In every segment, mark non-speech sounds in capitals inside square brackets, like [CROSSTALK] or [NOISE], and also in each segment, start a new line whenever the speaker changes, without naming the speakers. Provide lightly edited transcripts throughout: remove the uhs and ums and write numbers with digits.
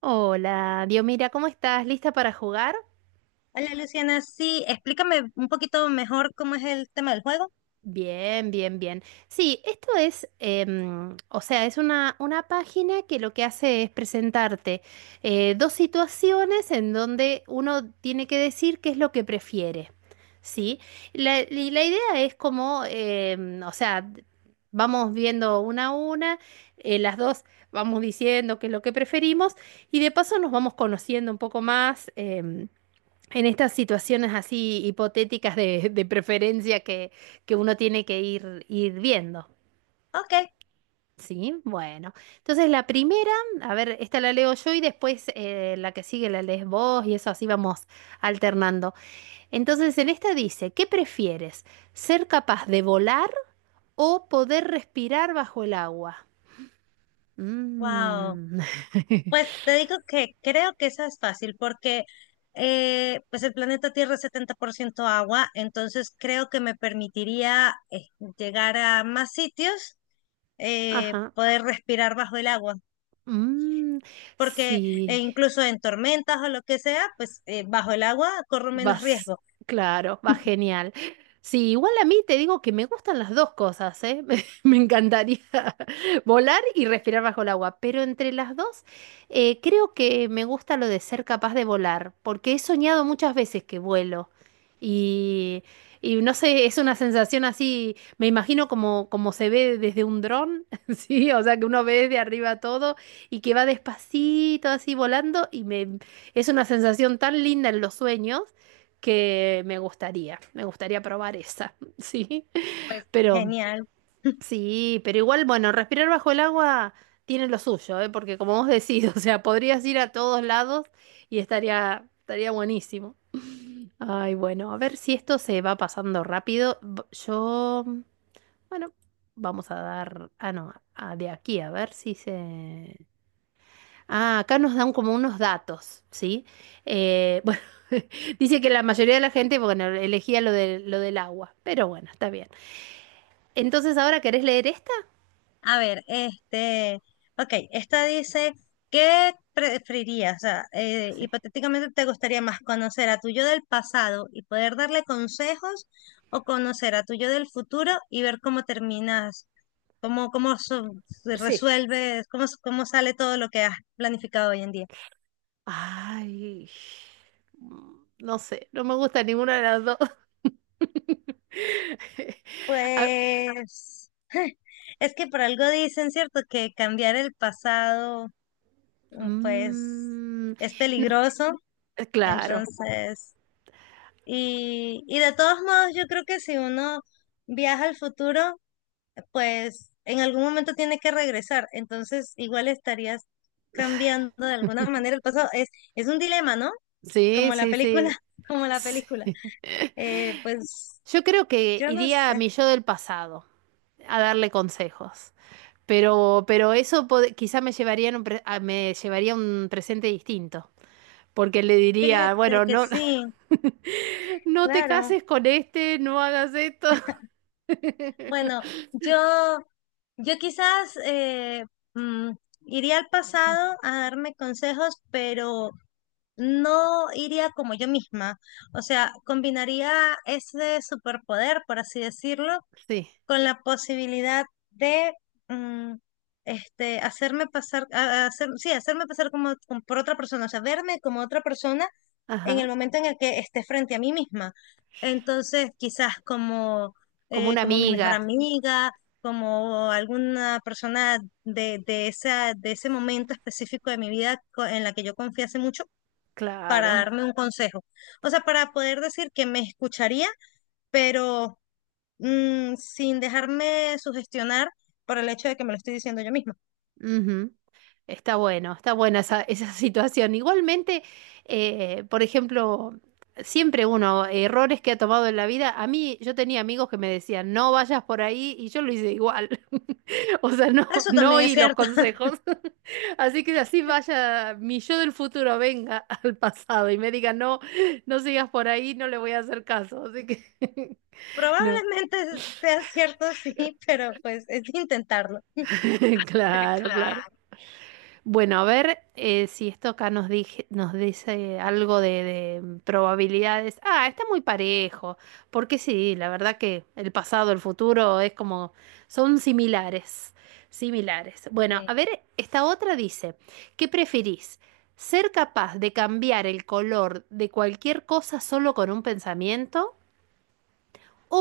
Hola, Diomira, ¿cómo estás? ¿Lista para jugar?
Hola Luciana, sí, explícame un poquito mejor cómo es el tema del juego.
Bien, bien, bien. Sí, esto es, o sea, es una página que lo que hace es presentarte dos situaciones en donde uno tiene que decir qué es lo que prefiere, ¿sí? Y la idea es como, o sea, vamos viendo una a una, las dos, vamos diciendo qué es lo que preferimos y de paso nos vamos conociendo un poco más. En estas situaciones así hipotéticas de preferencia que uno tiene que ir, ir viendo.
Ok,
Sí, bueno. Entonces la primera, a ver, esta la leo yo y después la que sigue la lees vos y eso así vamos alternando. Entonces en esta dice, ¿qué prefieres? ¿Ser capaz de volar o poder respirar bajo el agua?
wow.
Mm.
Pues
[LAUGHS]
te digo que creo que esa es fácil porque pues el planeta Tierra es 70% agua, entonces creo que me permitiría llegar a más sitios,
Ajá.
poder respirar bajo el agua,
Mm,
porque
sí.
incluso en tormentas o lo que sea, pues bajo el agua corro menos
Vas,
riesgo.
claro, va genial. Sí, igual a mí te digo que me gustan las dos cosas, ¿eh? [LAUGHS] Me encantaría [LAUGHS] volar y respirar bajo el agua, pero entre las dos creo que me gusta lo de ser capaz de volar, porque he soñado muchas veces que vuelo y, y no sé, es una sensación así, me imagino como, como se ve desde un dron, [LAUGHS] ¿sí? O sea, que uno ve desde arriba todo y que va despacito así volando y es una sensación tan linda en los sueños que me gustaría probar esa, [LAUGHS]
Pues
pero
genial. [LAUGHS]
sí, pero igual, bueno, respirar bajo el agua tiene lo suyo, ¿eh? Porque como vos decís, [LAUGHS] o sea, podrías ir a todos lados y estaría, estaría buenísimo. Ay, bueno, a ver si esto se va pasando rápido. Yo, bueno, vamos a dar, ah, no, de aquí, a ver si se... Ah, acá nos dan como unos datos, ¿sí? Bueno, [LAUGHS] dice que la mayoría de la gente, bueno, elegía lo de, lo del agua, pero bueno, está bien. Entonces, ¿ahora querés leer esta?
A ver, este, ok, esta dice, ¿qué preferirías? O sea,
Sí.
hipotéticamente te gustaría más conocer a tu yo del pasado y poder darle consejos o conocer a tu yo del futuro y ver cómo terminas, cómo se
Sí.
resuelves, cómo sale todo lo que has planificado hoy en día.
Ay, mm, no sé, no me gusta ninguna de las dos. [LAUGHS] Ah,
Pues, [LAUGHS] es que por algo dicen, ¿cierto? Que cambiar el pasado, pues,
mm,
es peligroso,
claro,
entonces... Y de todos modos, yo creo que si uno viaja al futuro, pues en algún momento tiene que regresar. Entonces, igual estarías cambiando de alguna manera el pasado. Es un dilema, ¿no?
sí,
Como la
sí,
película,
sí.
[LAUGHS] como la película.
Sí.
Pues
[LAUGHS] Yo creo que
yo no
iría a
sé.
mi yo del pasado a darle consejos. Pero eso quizá me llevaría en un me llevaría un presente distinto, porque le diría,
Fíjate
bueno,
que
no,
sí,
[LAUGHS] no te
claro.
cases con este, no hagas esto.
Bueno,
[LAUGHS]
yo, yo quizás mm, iría al pasado a darme consejos, pero no iría como yo misma, o sea, combinaría ese superpoder, por así decirlo,
Sí,
con la posibilidad de mm, hacerme pasar, a hacer- sí, hacerme pasar como, como por otra persona, o sea, verme como otra persona en
ajá,
el momento en el que esté frente a mí misma. Entonces, quizás como,
como una
como mi mejor
amiga,
amiga, como alguna persona de esa, de ese momento específico de mi vida en la que yo confiase mucho para
claro.
darme un consejo. O sea, para poder decir que me escucharía, pero sin dejarme sugestionar por el hecho de que me lo estoy diciendo yo misma.
Ujú. Está bueno, está buena esa, esa [LAUGHS] situación. Igualmente, por ejemplo, siempre uno, errores que ha tomado en la vida, a mí yo tenía amigos que me decían, no vayas por ahí y yo lo hice igual. [LAUGHS] O sea, no,
Eso
no
también es
oí los
cierto. [LAUGHS]
consejos. [LAUGHS] Así que así vaya, mi yo del futuro venga [LAUGHS] al pasado y me diga, no, no sigas por ahí, no le voy a hacer caso. Así que, [LAUGHS] no,
Probablemente sea cierto, [LAUGHS] sí, pero pues es intentarlo.
[LAUGHS]
[LAUGHS]
claro, claro.
Claro.
Bueno, a ver si esto acá nos dice algo de probabilidades. Ah, está muy parejo, porque sí, la verdad que el pasado, el futuro es como, son similares, similares. Bueno, a
Sí.
ver, esta otra dice, ¿qué preferís? ¿Ser capaz de cambiar el color de cualquier cosa solo con un pensamiento?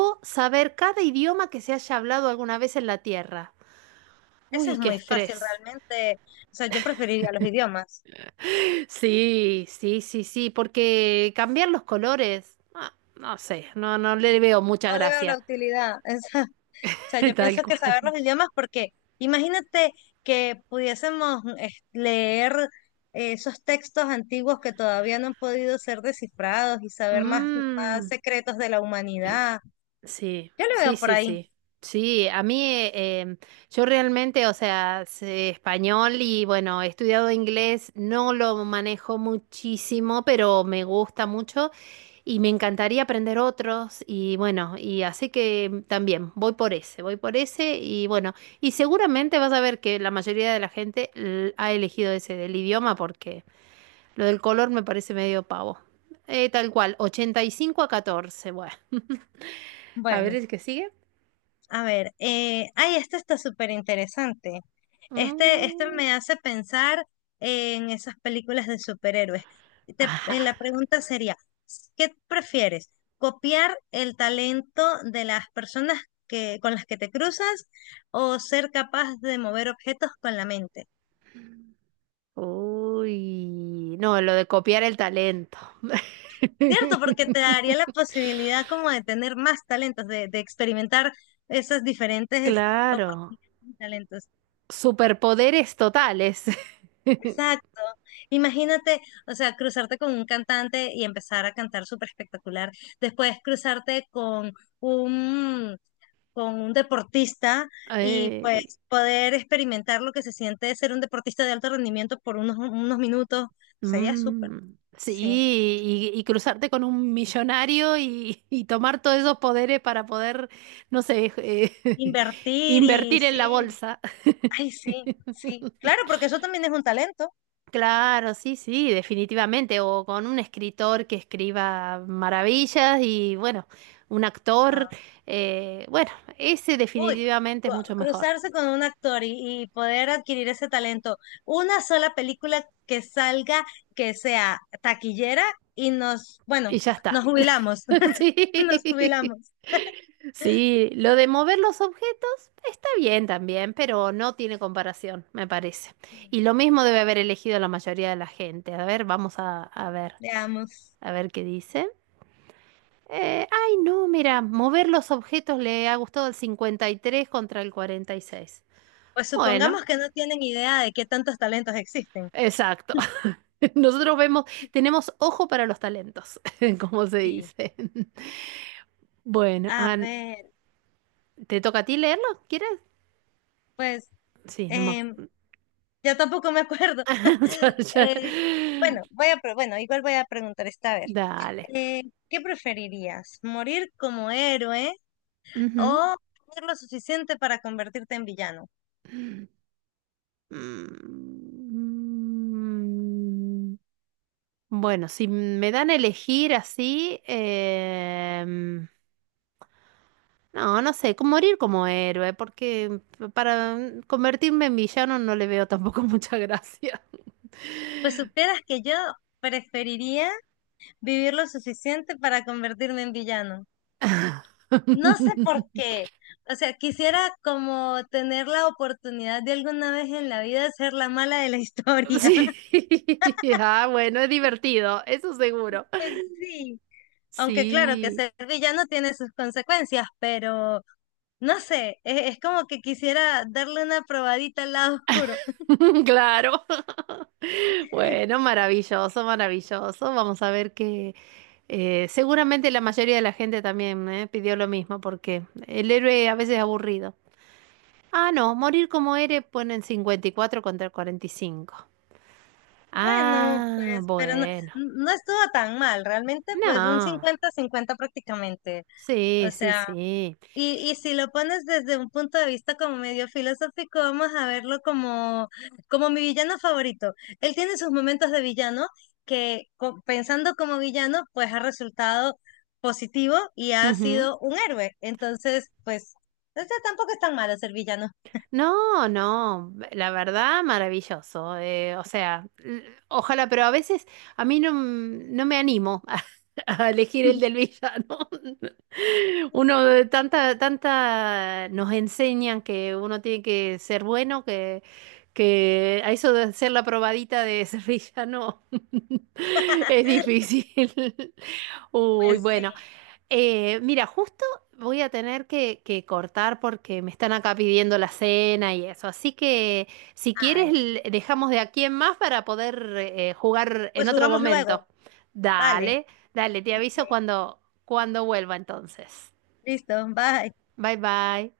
¿O saber cada idioma que se haya hablado alguna vez en la Tierra?
Eso
Uy,
es
qué
muy fácil
estrés.
realmente. O sea, yo preferiría los idiomas.
Sí, sí, sí, sí, porque cambiar los colores, ah, no sé, no, no le veo mucha
No le veo la
gracia,
utilidad. [LAUGHS] O sea, yo
[LAUGHS] tal
pienso que saber
cual.
los idiomas porque imagínate que pudiésemos leer esos textos antiguos que todavía no han podido ser descifrados y saber más, más
Mm,
secretos de la humanidad.
sí,
Yo lo
sí,
veo por
sí,
ahí.
sí. Sí, a mí yo realmente, o sea, sé español y bueno, he estudiado inglés, no lo manejo muchísimo, pero me gusta mucho. Y me encantaría aprender otros y bueno, y así que mm, también voy por ese y bueno, y seguramente vas a ver que la mayoría de la gente ha elegido ese del idioma porque lo del color me parece medio pavo. Tal cual, 85 a 14, bueno. [LAUGHS] A ver
Bueno.
el que sigue.
A ver, ay, este está súper interesante. Este
Mm,
me hace pensar en esas películas de superhéroes.
ajá.
La pregunta sería, ¿qué prefieres? ¿Copiar el talento de las personas que, con las que te cruzas o ser capaz de mover objetos con la mente?
Uy, no, lo de copiar el talento.
Cierto,
[LAUGHS]
porque te daría la posibilidad como de tener más talentos, de experimentar esas diferentes
Claro,
oportunidades y talentos.
superpoderes totales.
Exacto. Imagínate, o sea, cruzarte con un cantante y empezar a cantar súper espectacular. Después cruzarte con un, con un deportista
[LAUGHS]
y
Eh,
pues poder experimentar lo que se siente ser un deportista de alto rendimiento por unos minutos. Sería súper,
mm,
sí.
sí, y cruzarte con un millonario y tomar todos esos poderes para poder, no sé, [LAUGHS]
Invertir y
invertir en la
sí.
bolsa.
Ay, sí, sí.
[LAUGHS]
Claro, porque eso también es un talento.
Claro, sí, sí, definitivamente. O con un escritor que escriba maravillas y bueno, un actor,
Ah.
bueno, ese
Uy,
definitivamente es mucho mejor.
cruzarse con un actor y poder adquirir ese talento. Una sola película que salga, que sea taquillera y
Y ya
nos
está. [LAUGHS]
jubilamos, [LAUGHS] nos
Sí.
jubilamos,
Sí, lo de mover los objetos está bien también, pero no tiene comparación, me parece. Y lo mismo debe haber elegido la mayoría de la gente. A ver, a ver,
veamos.
a ver qué dice. Ay, no, mira, mover los objetos le ha gustado el 53 contra el 46.
Pues
Bueno,
supongamos que no tienen idea de qué tantos talentos existen.
exacto. [LAUGHS] Nosotros vemos, tenemos ojo para los talentos, [LAUGHS] como se
Sí.
dice. [LAUGHS] Bueno,
A
An,
ver,
¿te toca a ti leerlo? ¿Quieres?
pues
Sí, no me
em,
acuerdo.
yo tampoco me acuerdo.
[LAUGHS] O sea,
[LAUGHS] Eh, bueno, bueno, igual voy a preguntar esta vez.
dale.
Eh, ¿Qué preferirías? ¿Morir como héroe
Ujú.
o tener lo suficiente para convertirte en villano?
Mm, bueno, si me dan a elegir así, no, no sé, como morir como héroe, porque para mm, convertirme en villano no le veo tampoco mucha gracia.
Pues supieras que yo preferiría vivir lo suficiente para convertirme en villano. No sé por qué.
[LAUGHS]
O sea, quisiera como tener la oportunidad de alguna vez en la vida ser la mala de la historia.
Sí,
[LAUGHS]
[LAUGHS] ah, bueno, es divertido, eso seguro.
Pues sí. Aunque claro que
Sí.
ser villano tiene sus consecuencias, pero no sé, es como que quisiera darle una probadita al lado oscuro.
[LAUGHS] Claro. Bueno, maravilloso, maravilloso. Vamos a ver que seguramente la mayoría de la gente también pidió lo mismo, porque el héroe a veces es aburrido. Ah, no, morir como héroe ponen 54 contra 45.
Bueno,
Ah,
pues,
bueno.
no estuvo tan mal, realmente, pues un
No.
cincuenta-cincuenta prácticamente. O
Sí, sí,
sea,
sí.
y si lo pones desde un punto de vista como medio filosófico, vamos a verlo como, como mi villano favorito. Él tiene sus momentos de villano que pensando como villano, pues ha resultado positivo y ha
Ujú.
sido un héroe. Entonces, pues, o sea, tampoco es tan malo ser villano.
No, no, la verdad, maravilloso. O sea, ojalá, pero a veces a mí no, no me animo [LAUGHS] a elegir el del villano. [LAUGHS] Uno
[LAUGHS]
de tanta, tanta nos enseñan que uno tiene que ser bueno, que a eso de ser la probadita de ser villano [LAUGHS] es difícil. [LAUGHS] Uy,
Pues sí,
bueno, mira, justo voy a tener que cortar porque me están acá pidiendo la cena y eso. Así que si quieres,
ay,
dejamos de aquí en más para poder jugar en
pues
otro
jugamos
momento.
luego, vale.
Dale, dale, te
Ok.
aviso cuando, cuando vuelva entonces.
Listo, bye.
Bye bye.